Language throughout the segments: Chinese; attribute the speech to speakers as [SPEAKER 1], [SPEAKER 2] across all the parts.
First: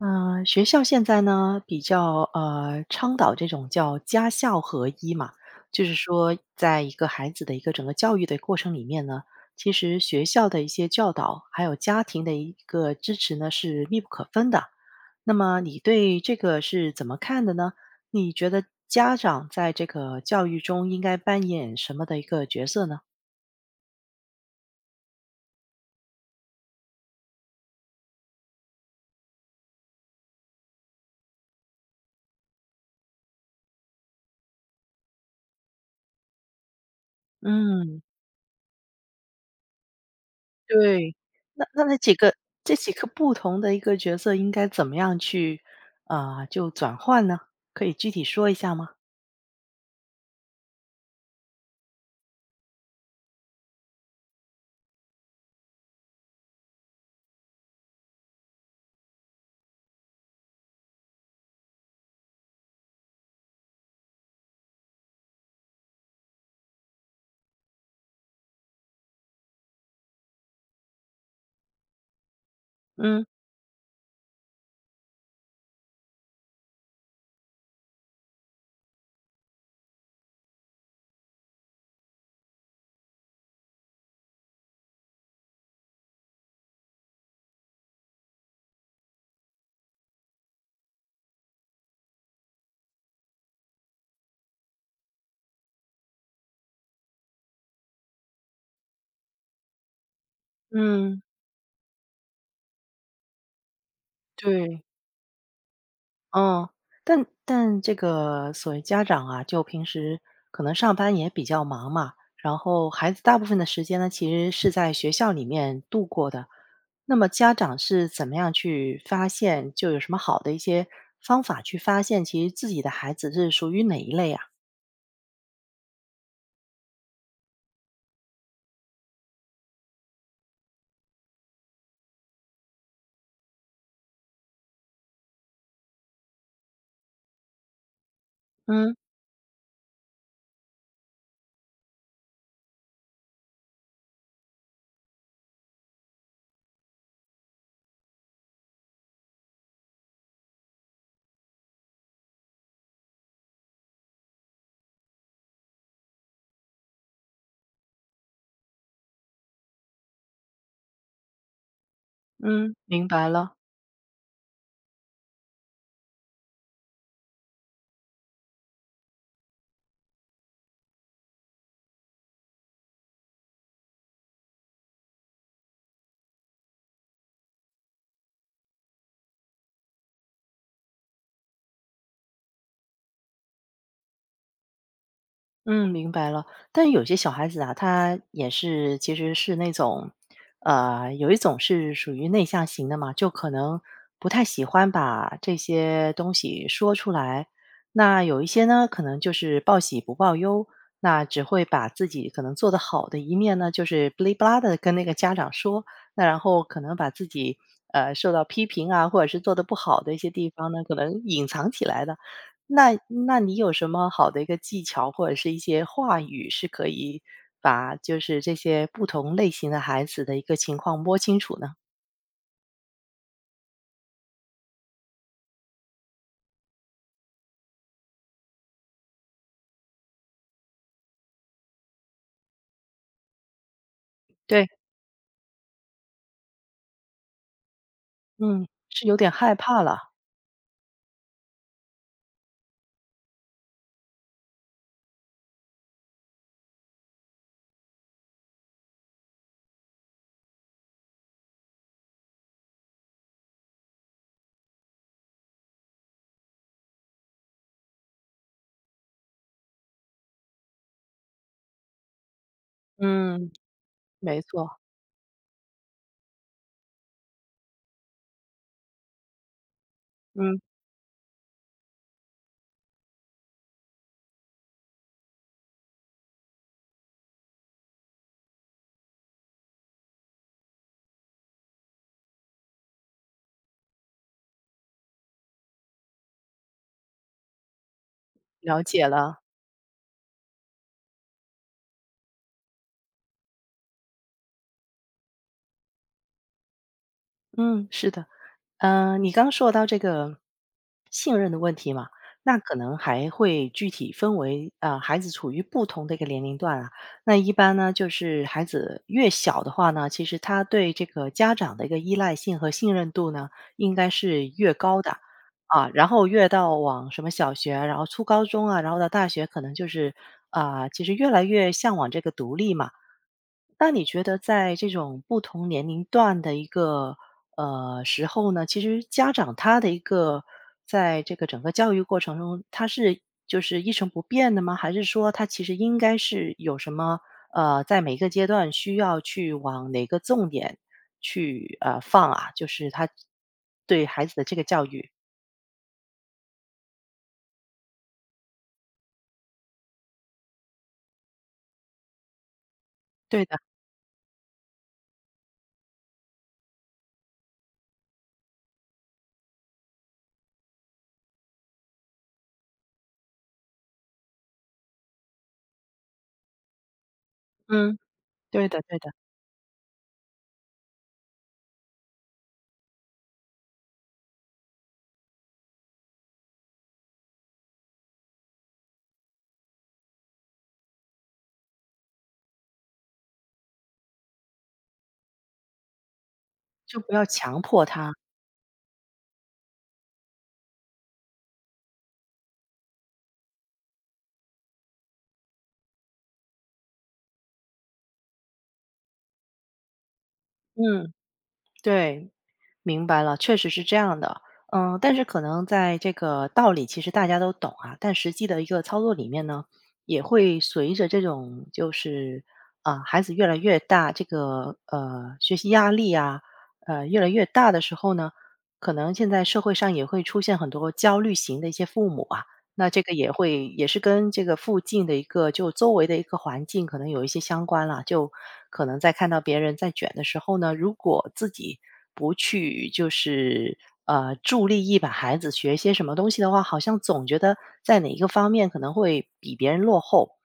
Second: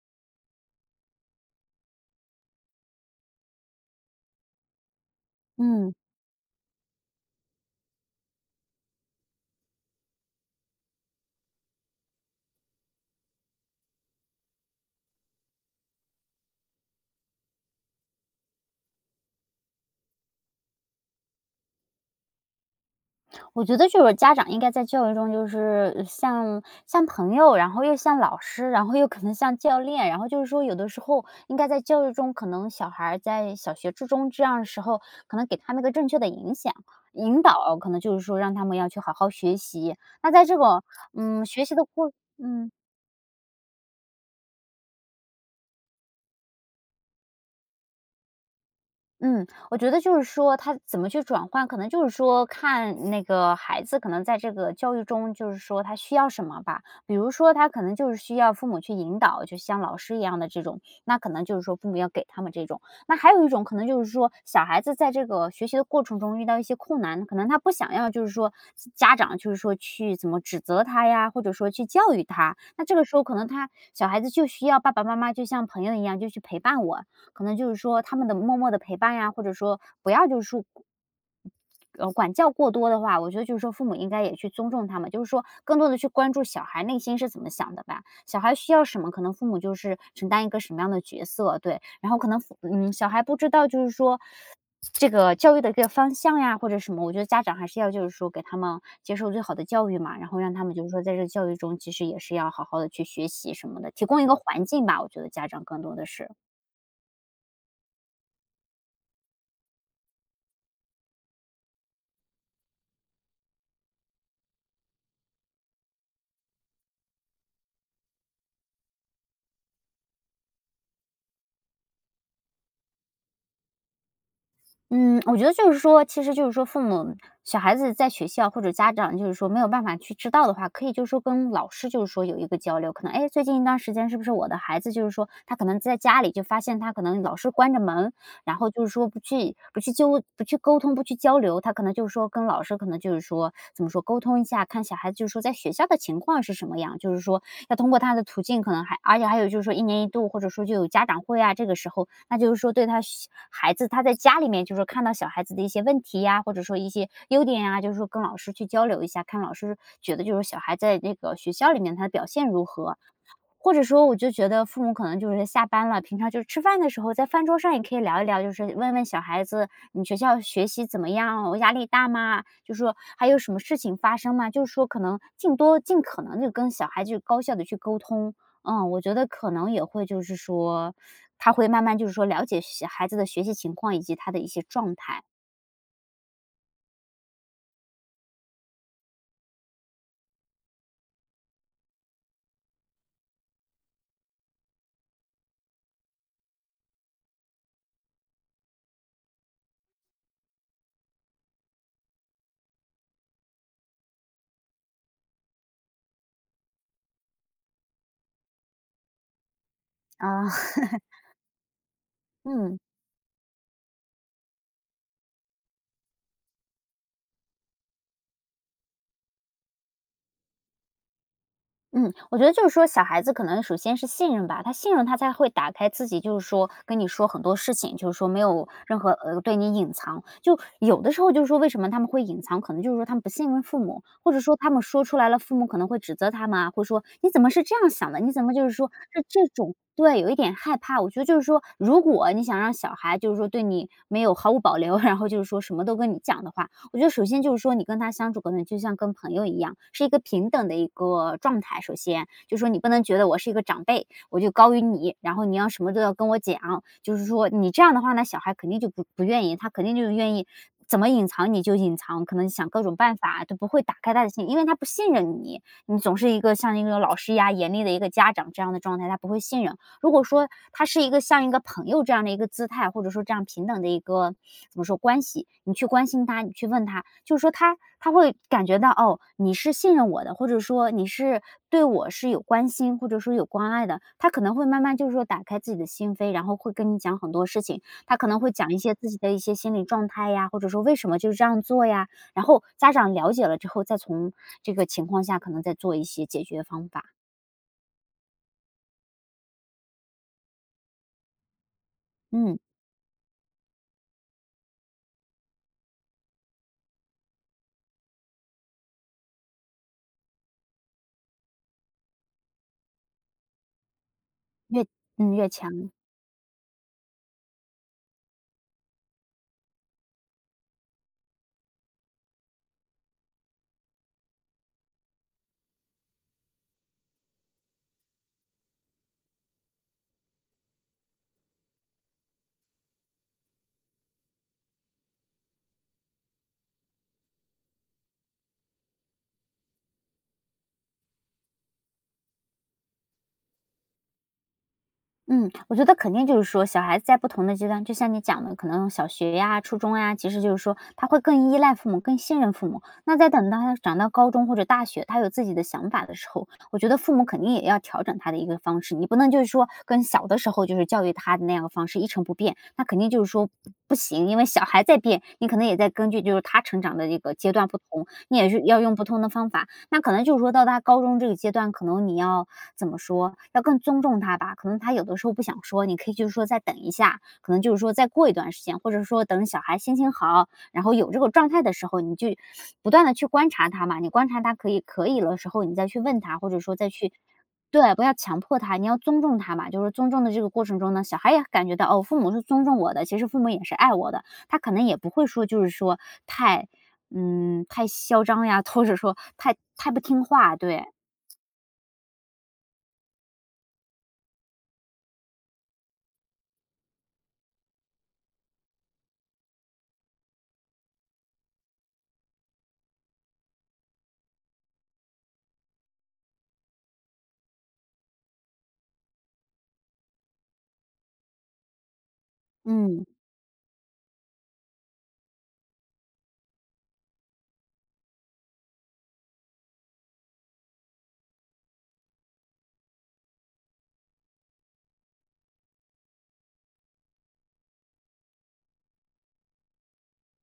[SPEAKER 1] 嗯，学校现在呢比较倡导这种叫家校合一嘛，就是
[SPEAKER 2] 嗯，
[SPEAKER 1] 说，在一个孩子的一个整个教育的过程里面呢，其实学校的一些教导，还有家庭的一个支持呢是密不可分的。那么你对这个是怎么看的呢？你觉得家长在这个教育中应该扮演什么的一个角色呢？
[SPEAKER 2] 我觉得就是家长应该在教育中，就是像朋友，然后又像老师，然后又可能像教练，然后就是说，有的时候应该在教育中，可能小孩儿在小学、初中这样的时候，可能给他们一个正确的影响引导，可
[SPEAKER 1] 嗯
[SPEAKER 2] 能就是说让他们要去好好学习。那在这个
[SPEAKER 1] 对，
[SPEAKER 2] 学
[SPEAKER 1] 那
[SPEAKER 2] 习
[SPEAKER 1] 那
[SPEAKER 2] 的
[SPEAKER 1] 那几个
[SPEAKER 2] 嗯。
[SPEAKER 1] 这几个不同的一个角色应该怎么样去就转换呢？可以具体说一下吗？
[SPEAKER 2] 嗯，我觉得就是说他怎么去转换，可能就是说看那个孩子可能在这个教育中，就是说他需要什么吧。比如说他可能就是需要父母去引导，就像老师一样的这种，那可能就是说父母要给他们这种。那还有一种可能就是说小孩子在这个学习的过程中遇到一些困难，可能他不想要就是说家长就是说去怎么指责他呀，或者说去教育他。那这个时候
[SPEAKER 1] 嗯
[SPEAKER 2] 可能他小孩子就需要爸爸妈妈就像朋友一样就去陪伴我，可能就是说他们的默默的陪伴呀，或者说不要就是说管教过多的话，我觉得就是说父母应该也去尊重他们，就是说更多的去关注小孩内心是怎么想的吧。小孩需要什么，可能父母就是承担一个什么样的角色，对。然后可能小孩不知道就是说这个教育的一个方向呀，或者什么，我觉得家长还是要就是说给他们接受最好的教育嘛，然后让他们就是说在这
[SPEAKER 1] 嗯，
[SPEAKER 2] 个教育中，其实也是要好好的去学习什么的，提供一个环
[SPEAKER 1] 对，
[SPEAKER 2] 境吧，我觉得家长更多的是。
[SPEAKER 1] 嗯，但这个所谓家长啊，就平时可能上班也比较忙嘛，然后孩子大部分的时间呢，其实是在学校里面度过的。那么家长是怎么样去发现，就有什么好的一些方法去发现，其实自己的孩子是属于哪一类啊？
[SPEAKER 2] 嗯，我觉得就是说，其实就是说，父母小孩子在学校或者家长，就是说没有办法去知道的话，可以就是说跟老师就是说有一个交流，可能哎，诶最近一段时间是不是我的孩子就是说他可能在家里就发现他可能老是关着门，然后就是
[SPEAKER 1] 嗯
[SPEAKER 2] 说不去沟通不去交流，他可能就是说跟老师可能就是说怎么说沟通一下，看小孩子就是说在学校的情况是什么样，就是说要通过他的途径，可能还而且还有就是说一年一度，或者说就有家长会啊，这个时候，那就是说对他小孩子他在家里面就是说看到小孩子的一些问题呀，或者说一些优点呀，就是说跟老师去交流一下，看老师觉得就是小孩在那个学校里面他的表现如
[SPEAKER 1] 嗯，
[SPEAKER 2] 何，
[SPEAKER 1] 明白了，
[SPEAKER 2] 或者说我就觉得父母可能就是下班了，平常就是吃饭的时候，在饭桌上也可以聊一聊，就是问问小孩子你学校学习怎么样，我压力大吗？就说还有什么事情发生吗？就是说可能尽多尽可能的跟小孩子高效的去沟通。嗯，我觉得可能也会就是说，他会慢慢就是说了解小孩子的学习情况以及他的一些状态
[SPEAKER 1] 嗯，明白了。但有些小孩子啊，他也是其实是那种，有一种是属于内向型的嘛，就可能不太喜欢把这些东西说出来。那有一些呢，可能就是报喜不报忧，那只会把自己可能做得好的一面呢，就是不哩不啦的跟那个家长说，那然后可能把自己受到批评啊，或者是做得不好的一些
[SPEAKER 2] 啊，
[SPEAKER 1] 地方呢，可能 隐藏起来的。
[SPEAKER 2] 嗯。
[SPEAKER 1] 那那你有什么好的一个技巧，或者是一些话语，是可以把就是这些不同类型的孩子的一个情况摸清楚呢？
[SPEAKER 2] 嗯，我觉得就是说小孩子可能首先是信任吧，他信任他才会打开自己，就是说跟你说很多事情，就是说没有任何对你隐藏。就有的时候就是说为什么他们会隐藏，可能就是说他们不信任父母，或者说
[SPEAKER 1] 对，
[SPEAKER 2] 他们说出来了，父母可能会指责他们啊，会说你怎么是这样想的，你怎么就
[SPEAKER 1] 嗯，
[SPEAKER 2] 是说
[SPEAKER 1] 是有
[SPEAKER 2] 是
[SPEAKER 1] 点
[SPEAKER 2] 这
[SPEAKER 1] 害
[SPEAKER 2] 种。
[SPEAKER 1] 怕了，
[SPEAKER 2] 对，有一点害怕。我觉得就是说，如果你想让小孩就是说对你没有毫无保留，然后就是说什么都跟你讲的话，我觉得首先就是说你跟他相处可能就像跟朋友一样，是一个平等的一个状态。首先就是说你不能觉得我是一个长辈，我就高于你，然后你要什么都要跟我讲，就是说你这样的话呢，小孩肯定就不愿意，他肯定就是愿意怎么隐藏你就隐藏，可能想各种办法
[SPEAKER 1] 嗯，
[SPEAKER 2] 都不会打开他的
[SPEAKER 1] 没
[SPEAKER 2] 心，因为他
[SPEAKER 1] 错，
[SPEAKER 2] 不信任你，你总是一个像一个老师呀、严厉的一个家长这样的状态，他不会信任。如果说
[SPEAKER 1] 嗯，
[SPEAKER 2] 他是一个像一个朋友这样的一个姿态，或者说这样平等的一个怎么说关系，你去关心他，你去问他，就是说他会感觉到哦，你是信任我的，或者说你是对我是有关心，或者说有关爱的，他可能会慢慢就是说打开自己的心扉，然后会跟你讲很多事情，他可能会讲一
[SPEAKER 1] 了
[SPEAKER 2] 些
[SPEAKER 1] 解
[SPEAKER 2] 自己的一
[SPEAKER 1] 了，
[SPEAKER 2] 些心理状态呀，或者说为什么就是这样做呀，然后家长了解了之后，再从这个情况下可能再做一些解决方法，
[SPEAKER 1] 嗯，是的。嗯，你刚说到这个信任的问题嘛，那
[SPEAKER 2] 嗯，
[SPEAKER 1] 可能还会具体分为孩子处于不同的一个年龄段啊。那一般呢，就是孩子越小的话呢，其实他对这个家长的一个依赖性和信任度呢，应该是越
[SPEAKER 2] 越
[SPEAKER 1] 高的
[SPEAKER 2] 越强。
[SPEAKER 1] 啊。然后越到往什么小学，然后初高中啊，然后到大学，可能就是其实越来越向往这个独立嘛。那你觉得在这种不同年龄段的一个时候呢，其实家长他的一个在这个整个教育过程中，他是就是一成不变的吗？还是说他其实应该是有什么在每个阶段需要去往哪个重点去放啊？就是他对孩子的这个教育，
[SPEAKER 2] 嗯，我觉得肯定就是说，小孩子在不同的阶段，就像你讲的，可能小学呀、初中呀，其实就是说他会更依赖父母，更信任父母。那在
[SPEAKER 1] 对
[SPEAKER 2] 等
[SPEAKER 1] 的，
[SPEAKER 2] 到他长到高中或者大学，他有自己的想法的时候，我觉得父母肯定也要调整他的一个方式。你不能就是说跟小的时候就是教育他的那样的方式一成不变，那肯定就是说不行，因为小孩在变，你可能也在根据就是他成长的这个阶段不
[SPEAKER 1] 嗯，
[SPEAKER 2] 同，你也是
[SPEAKER 1] 对
[SPEAKER 2] 要
[SPEAKER 1] 的，
[SPEAKER 2] 用
[SPEAKER 1] 对
[SPEAKER 2] 不
[SPEAKER 1] 的，
[SPEAKER 2] 同的方法。那可能就是说到他高中这个阶段，可能你要怎么说，要更尊重他吧。可能他有的时候不想说，你可以就是说再等一下，可能就是说再过一段时间，或者说等小孩心情好，然后有这个状态的时候，你就不断的去观察他嘛。你观察他可以了时候，你再去问他，或者说再
[SPEAKER 1] 就不
[SPEAKER 2] 去。
[SPEAKER 1] 要强迫
[SPEAKER 2] 对，不
[SPEAKER 1] 他，
[SPEAKER 2] 要强迫他，你要尊重他嘛。就是尊重的这个过程中呢，小孩也感觉到哦，父母是尊重我的，其实父母也是爱我的。他可能也不会说，就是说太，嗯，太嚣张呀，或者说太不听话。对，
[SPEAKER 1] 嗯，对，明白了，确实是这样的。嗯，但是可能在这个道理其实大家都懂啊，但实际的一个操作里面呢，也会随着这种就是孩子越来越大，这个学习压力啊，越来越大的时候呢，可能现在社会上也会出现很多焦虑型的一些父母啊，那这
[SPEAKER 2] 嗯。
[SPEAKER 1] 个也会也是跟这个附近的一个就周围的一个环境可能有一些相关了，就可能在看到别人在卷的时候呢，如果自己不去就是助力一把孩子学一些什么东西的话，好像总觉得在哪一个方面可能会比别人落后。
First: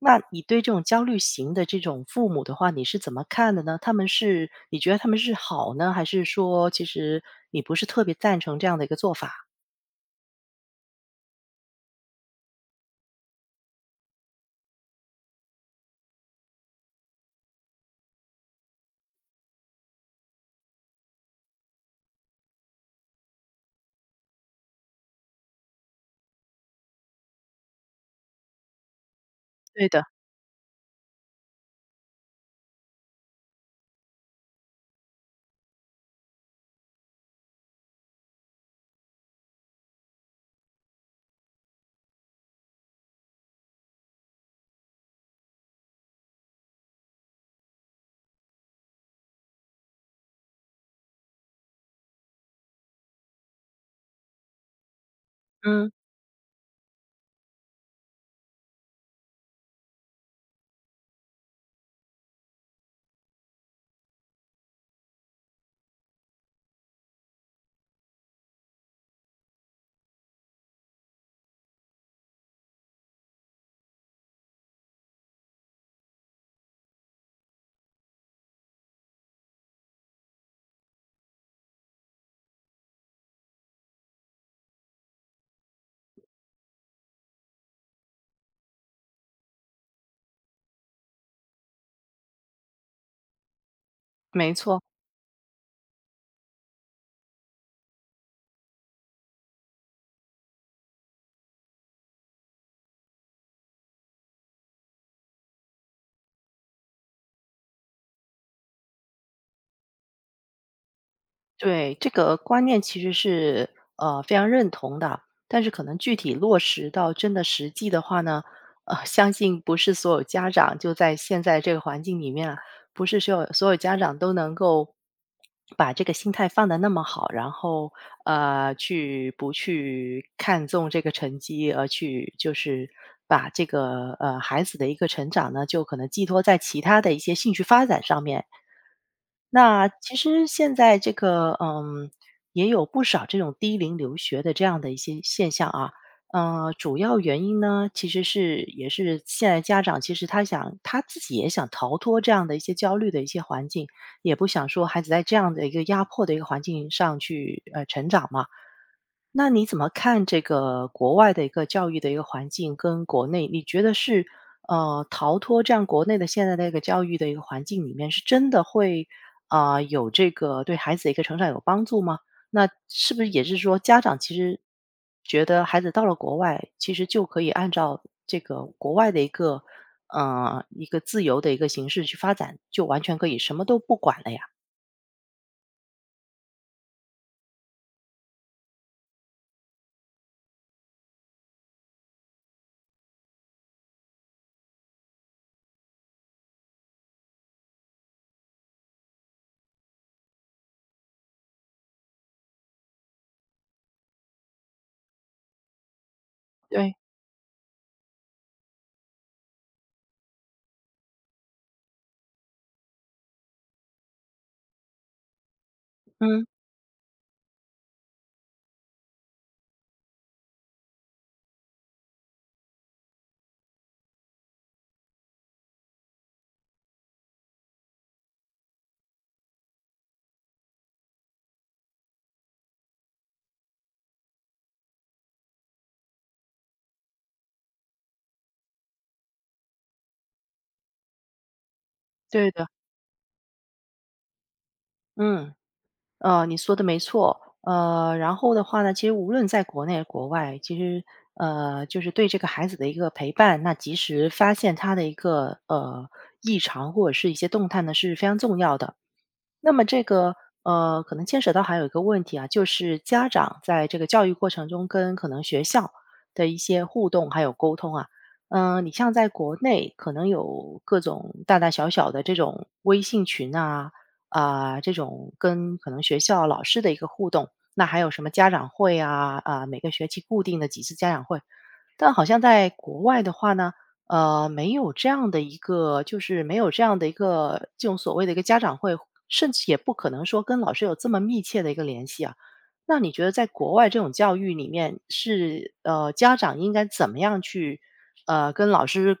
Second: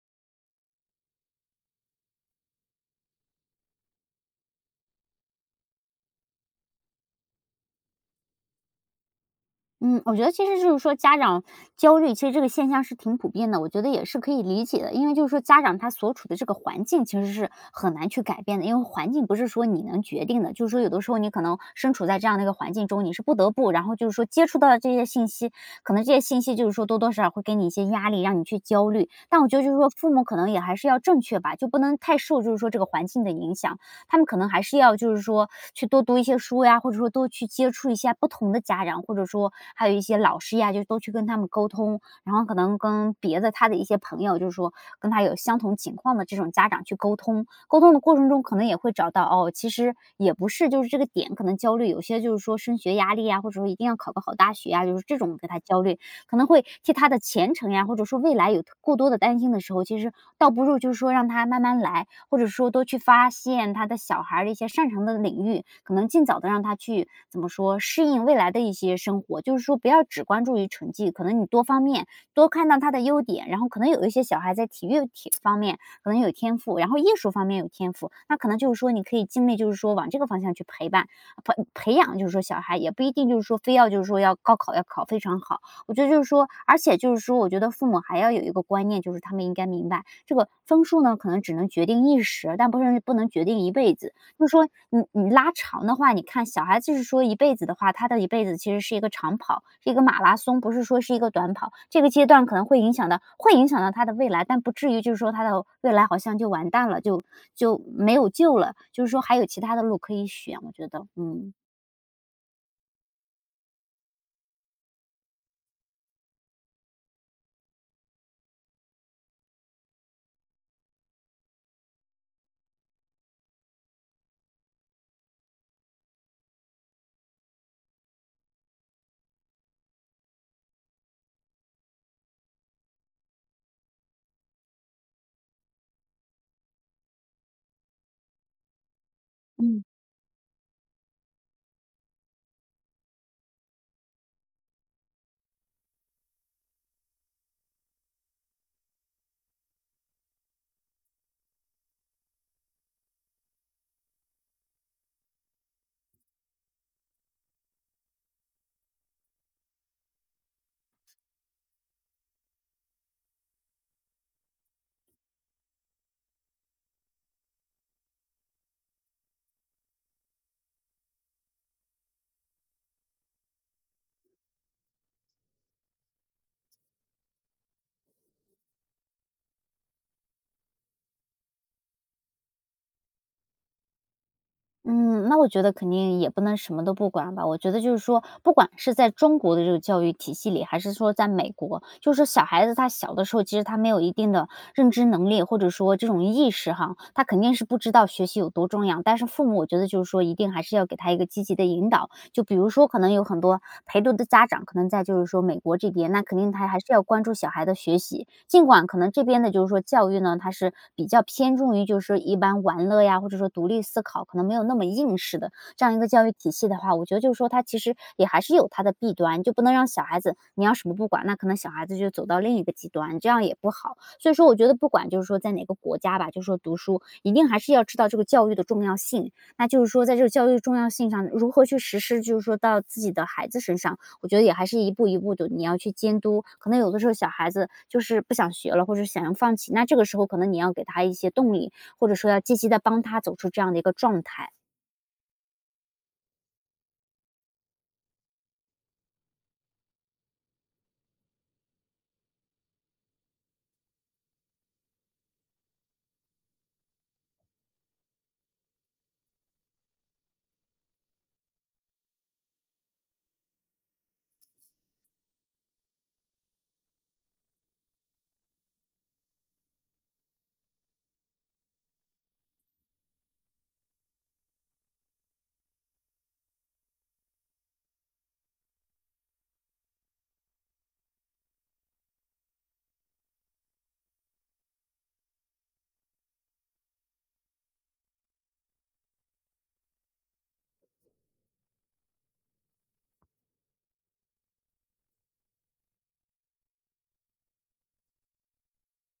[SPEAKER 1] 那你对这种焦虑型的这种父母的话，你是怎么看的呢？他们是你觉得他们是好呢，还是说其实你不是特别赞成这样的一个做法？
[SPEAKER 2] 嗯，我觉得其实就是说家长焦虑，其实这个现象是挺普遍的，我觉得也是可以理解的。因为就是说家长他所处的这个环境其实是很难去改变的，因为环境不是说你能决定的，就是说有的时候你可能身处在这样的一个环境中，你是不得不，然后就是说接触到的这些信息，可能这些信息就是说多多少少会给你一些压力，让你去焦虑。但我觉得就是
[SPEAKER 1] 对
[SPEAKER 2] 说
[SPEAKER 1] 的，
[SPEAKER 2] 父母可能也还是要正确吧，就不能太受就是说这个环境的影响。他们可能还是要就是说去多读一些书呀，或者说多去接触一下不同的家长，或者说还有一些老师呀，就都去跟他们沟通，然后可能跟别的他的一些朋友，就是说跟他有相同情况的这种家长去沟通。沟通的过程中，可能也会找到哦，其实也不是就是这个点可能焦虑，有些就是说升学压力呀，或者说一定要考个好大学呀，就是这种给他焦
[SPEAKER 1] 嗯，
[SPEAKER 2] 虑，可能会替他的前程呀，或者说未来有过多的担心的时候，其实倒不如就是说让他慢慢来，或者说多去发现他的小孩儿的一些擅长的领域，可能尽早的让他去怎么说适应未来的一些生活。就是说，不要只关注于成绩，可能你多方面多看到他的优点，然后可能有一些小孩在体育体方面可能有天赋，然后艺术方面有天赋，那可能就是说你可以尽力就是说往这个方向去陪伴培养，就是说小孩也不一定就是说非要就是说要高考要考非常好。我觉得就是说而且就是说，我觉得父母还要有一个观念，就是他们应该明白，这个分数呢，可能只能决定一时，但不是不能决定一辈子。就是
[SPEAKER 1] 没
[SPEAKER 2] 说
[SPEAKER 1] 错。
[SPEAKER 2] 你拉长的话，你看小孩子是说一辈子的话，他的一辈子其实是一个长跑，是一个马拉松，不是说是一个短跑。这个阶段可能会影响到他的未来，但不至于就是说他的未来好像就完蛋了，就没有救了，就是说还有其他的路可以选，我觉得，嗯。
[SPEAKER 1] 对，这个观念其实是非常认同的，但是可能具体落实到真的实际的话呢，呃，相信不是所有家长就在现在这个环境里面啊，不是所有家长都能够把这个心态放得那么好，然后去不去看重这个成绩，而去就是把这个孩子的一个成长呢，就可能寄托在其他的一些兴趣发展上面。
[SPEAKER 2] 嗯。
[SPEAKER 1] 那其实现在这个，嗯，也有不少这种低龄留学的这样的一些现象啊。呃，主要原因呢，其实是也是现在家长其实他想他自己也想逃脱这样的一些焦虑的一些环境，也不想说孩子在这样的一个压迫的一个环境上去成长嘛。那你怎么看这个国外的一个教育的一个环境跟国内？你觉得是逃脱这样国内的现在的一个教育的一个环境里面，是真的会有这个对孩子的一个成长有帮助吗？那是不是也是说家长其实觉得孩子到了国外，其实就可以按照这个国外的一个一个自由的一个形式去发展，就完全可以什么都不管了呀？
[SPEAKER 2] 嗯，那我觉得肯定也不能什么都不管吧。我觉得就是说，不管是在中国的这个教育体系里，还是说在美国，就是说小孩子他小的时候，其实他没有一定的认知能力，或者说这种意识哈，他肯定是不知道学习有多重要。但是父母，我觉得就是说，一定还是要给他一个积极的引导，就比如说可能有很多陪读的家长，可能在就是说美国这边，那肯定他还是
[SPEAKER 1] 对，
[SPEAKER 2] 要关注小孩的学习。尽管可能这边的就是说教育呢，它是比较偏重于就是说一般玩乐呀，或者说独立思考，可能没有那么应试的这样一个教育
[SPEAKER 1] 嗯，
[SPEAKER 2] 体系的话，我觉得就是说它其实也还是有它的弊端，就不能让小孩子你要什么不管，那可能小孩子就走到另一个极端，这样也不好。所以说，我觉得不管就是说在哪个国家吧，就是说读书一定还是要知道这个教育的重要性，那就是说在这个教育重要性上，如何去实施，就是说到自己的孩子身上，我觉得也还是一步一步的，你要去监督。可能有的时候小孩子就是不想学了，或者想要放弃，那这个时候可能你要给他一些动力，或者说要
[SPEAKER 1] 对
[SPEAKER 2] 积
[SPEAKER 1] 的，
[SPEAKER 2] 极的帮他走出这样的一个状态。
[SPEAKER 1] 嗯。呃，你说的没错。呃，然后的话呢，其实无论在国内国外，其实呃，就是对这个孩子的一个陪伴，那及时发现他的一个异常或者是一些动态呢，是非常重要的。那么这个可能牵扯到还有一个问题啊，就是家长在这个教育过程中跟可能学校的一些互动还有沟通啊，你像在国内可能有各种大大小小的这种微信群啊，这种跟可能学校老师的一个互动，那还有什么家长会啊，每个学期固定的几次家长会，但好像在国外的话呢，呃，没有这样的一个就是没有这样的一个这种所谓的一个家长会，甚至也不可能说跟老师有这么密切的一个联系啊。那你觉得在国外这种教育里面是，呃，家长应该怎么样去，呃，跟老师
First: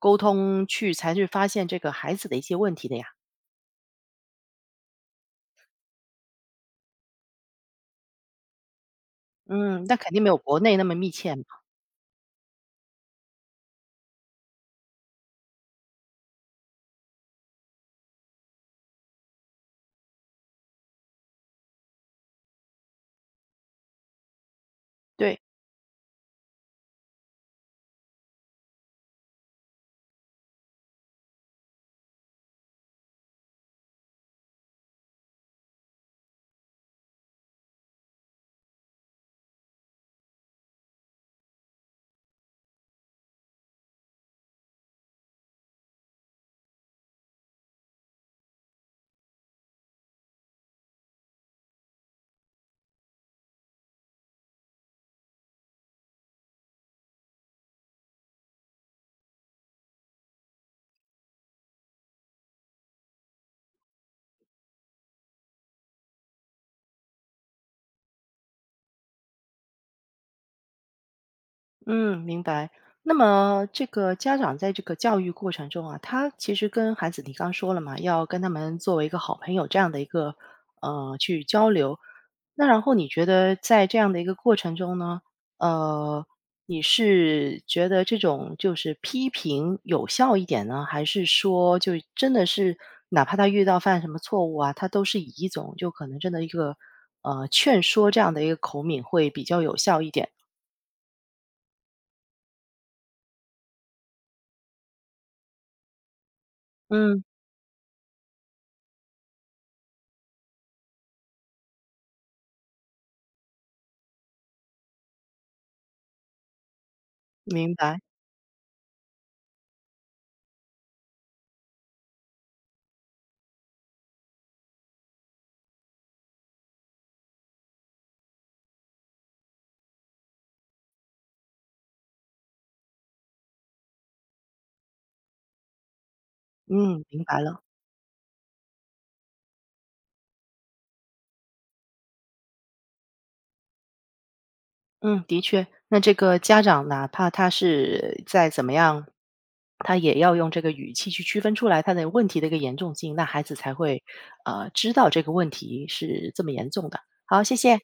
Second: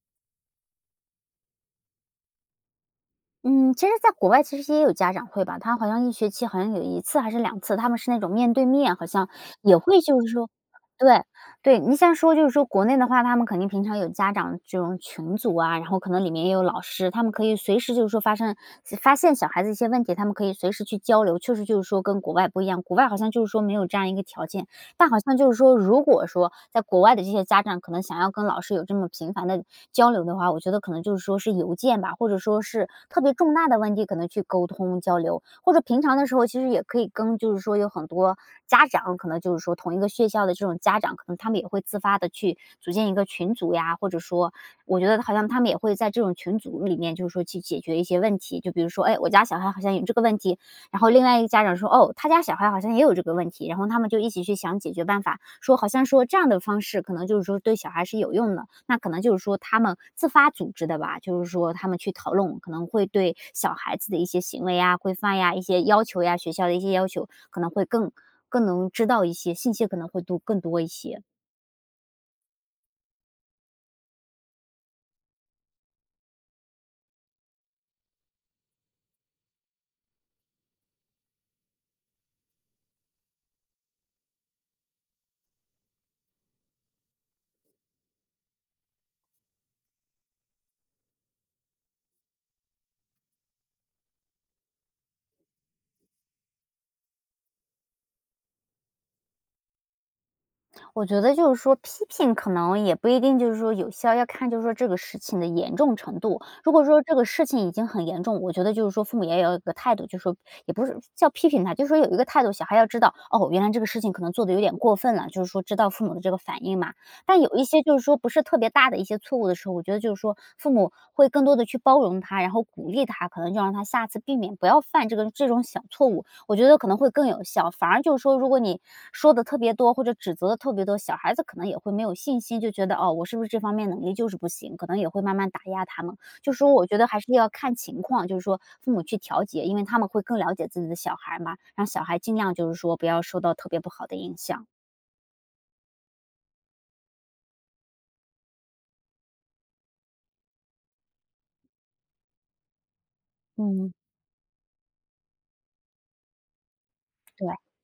[SPEAKER 1] 沟通，去发现这个孩子的一些问题的呀？
[SPEAKER 2] 嗯，其实在国外其实也有家长会吧，他好像一学期好像有一次还是两次，他们是那种面对面，好像也
[SPEAKER 1] 嗯，那
[SPEAKER 2] 会
[SPEAKER 1] 肯
[SPEAKER 2] 就
[SPEAKER 1] 定
[SPEAKER 2] 是
[SPEAKER 1] 没有
[SPEAKER 2] 说
[SPEAKER 1] 国内那么密
[SPEAKER 2] 对，
[SPEAKER 1] 切嘛。
[SPEAKER 2] 对，你像说就是说国内的话，他们肯定平常有家长这种群组啊，然后可能里面也有老师，他们可以随时就是说发现小孩子一些问题，他们可以随时去交流，确实就是说跟国外不一样，国外好像就是说没有这样一个条件。但好像
[SPEAKER 1] 对。
[SPEAKER 2] 就是说，如果说在国外的这些家长可能想要跟老师有这么频繁的交流的话，我觉得可能就是说是邮件吧，或者说是特别重大的问题，可能去沟通交流，或者平常的时候其实也可以跟，就是说有很多家长，可能就是说同一个学校的这种家长，可能他们也会自发的去组建一个群组呀，或者说，我觉得好像他们也会在这种群组里面，就是说去解决一些问题，就比如说，哎，我家小孩好像有这个问题，然后另外一个家长说，哦，他家小孩好像也有这个问题，然后他们就一起去想解决办法，说好像说这样的方式可能就是说对小孩是有用的，那可能就是说他们自发组织的吧，就是说他们去讨论，可能会对小孩子的一些行为啊、规范呀、一些要求呀、学校的一些要求，可能会更能知道一些信息，可能会多更多一些。
[SPEAKER 1] 嗯，明白。那么这个家长在这个教育过程中啊，他其实跟孩子，你刚说了嘛，要跟他们作为一个好朋友这样的一个去交流。那然后你觉得在这样的一个过程中呢，呃，你是觉得这种就是批评有效一点呢，还是说就真的是哪怕他遇到犯什么错误啊，他都是以一种就可能真的一个劝说这样的一个口吻会比较有效一点？
[SPEAKER 2] 我觉得就是说批评可能也不一定就是说有效，要看就是说这个事情的严重程度。如果说这
[SPEAKER 1] 嗯，
[SPEAKER 2] 个事情已经很严重，我觉得就是说父母也要有一个态度，就是说也不是叫批评他，就是说有一个态度，小孩要知道哦，原来这个事情可能做的有点过分了，就是说知道父母的这个反应嘛。但有一
[SPEAKER 1] 明
[SPEAKER 2] 些就
[SPEAKER 1] 白。
[SPEAKER 2] 是说不是特别大的一些错误的时候，我觉得就是说父母会更多的去包容他，然后鼓励他，可能就让他下次避免不要犯这种小错误。我觉得可能会更有效。反而就是说，如果你说的特别多，或者指责的特别多，小孩子可能也会没有信心，就觉得哦，我是不是这方面能力就是不行，可能也会慢慢打压他们。就是说我觉
[SPEAKER 1] 嗯，
[SPEAKER 2] 得还
[SPEAKER 1] 明
[SPEAKER 2] 是
[SPEAKER 1] 白
[SPEAKER 2] 要
[SPEAKER 1] 了。
[SPEAKER 2] 看情况，就是说父母去调节，因为他们会更了解自己的小孩嘛，让小孩尽量就是说不要受到特别不好的影响。
[SPEAKER 1] 嗯，的确，那这个家长哪怕他是再怎么样，他也要用这个语气去区分出来他的问题的一个严重性，那孩子才
[SPEAKER 2] 嗯，
[SPEAKER 1] 会知道这个问题是这么严重的。好，
[SPEAKER 2] 对。
[SPEAKER 1] 谢谢。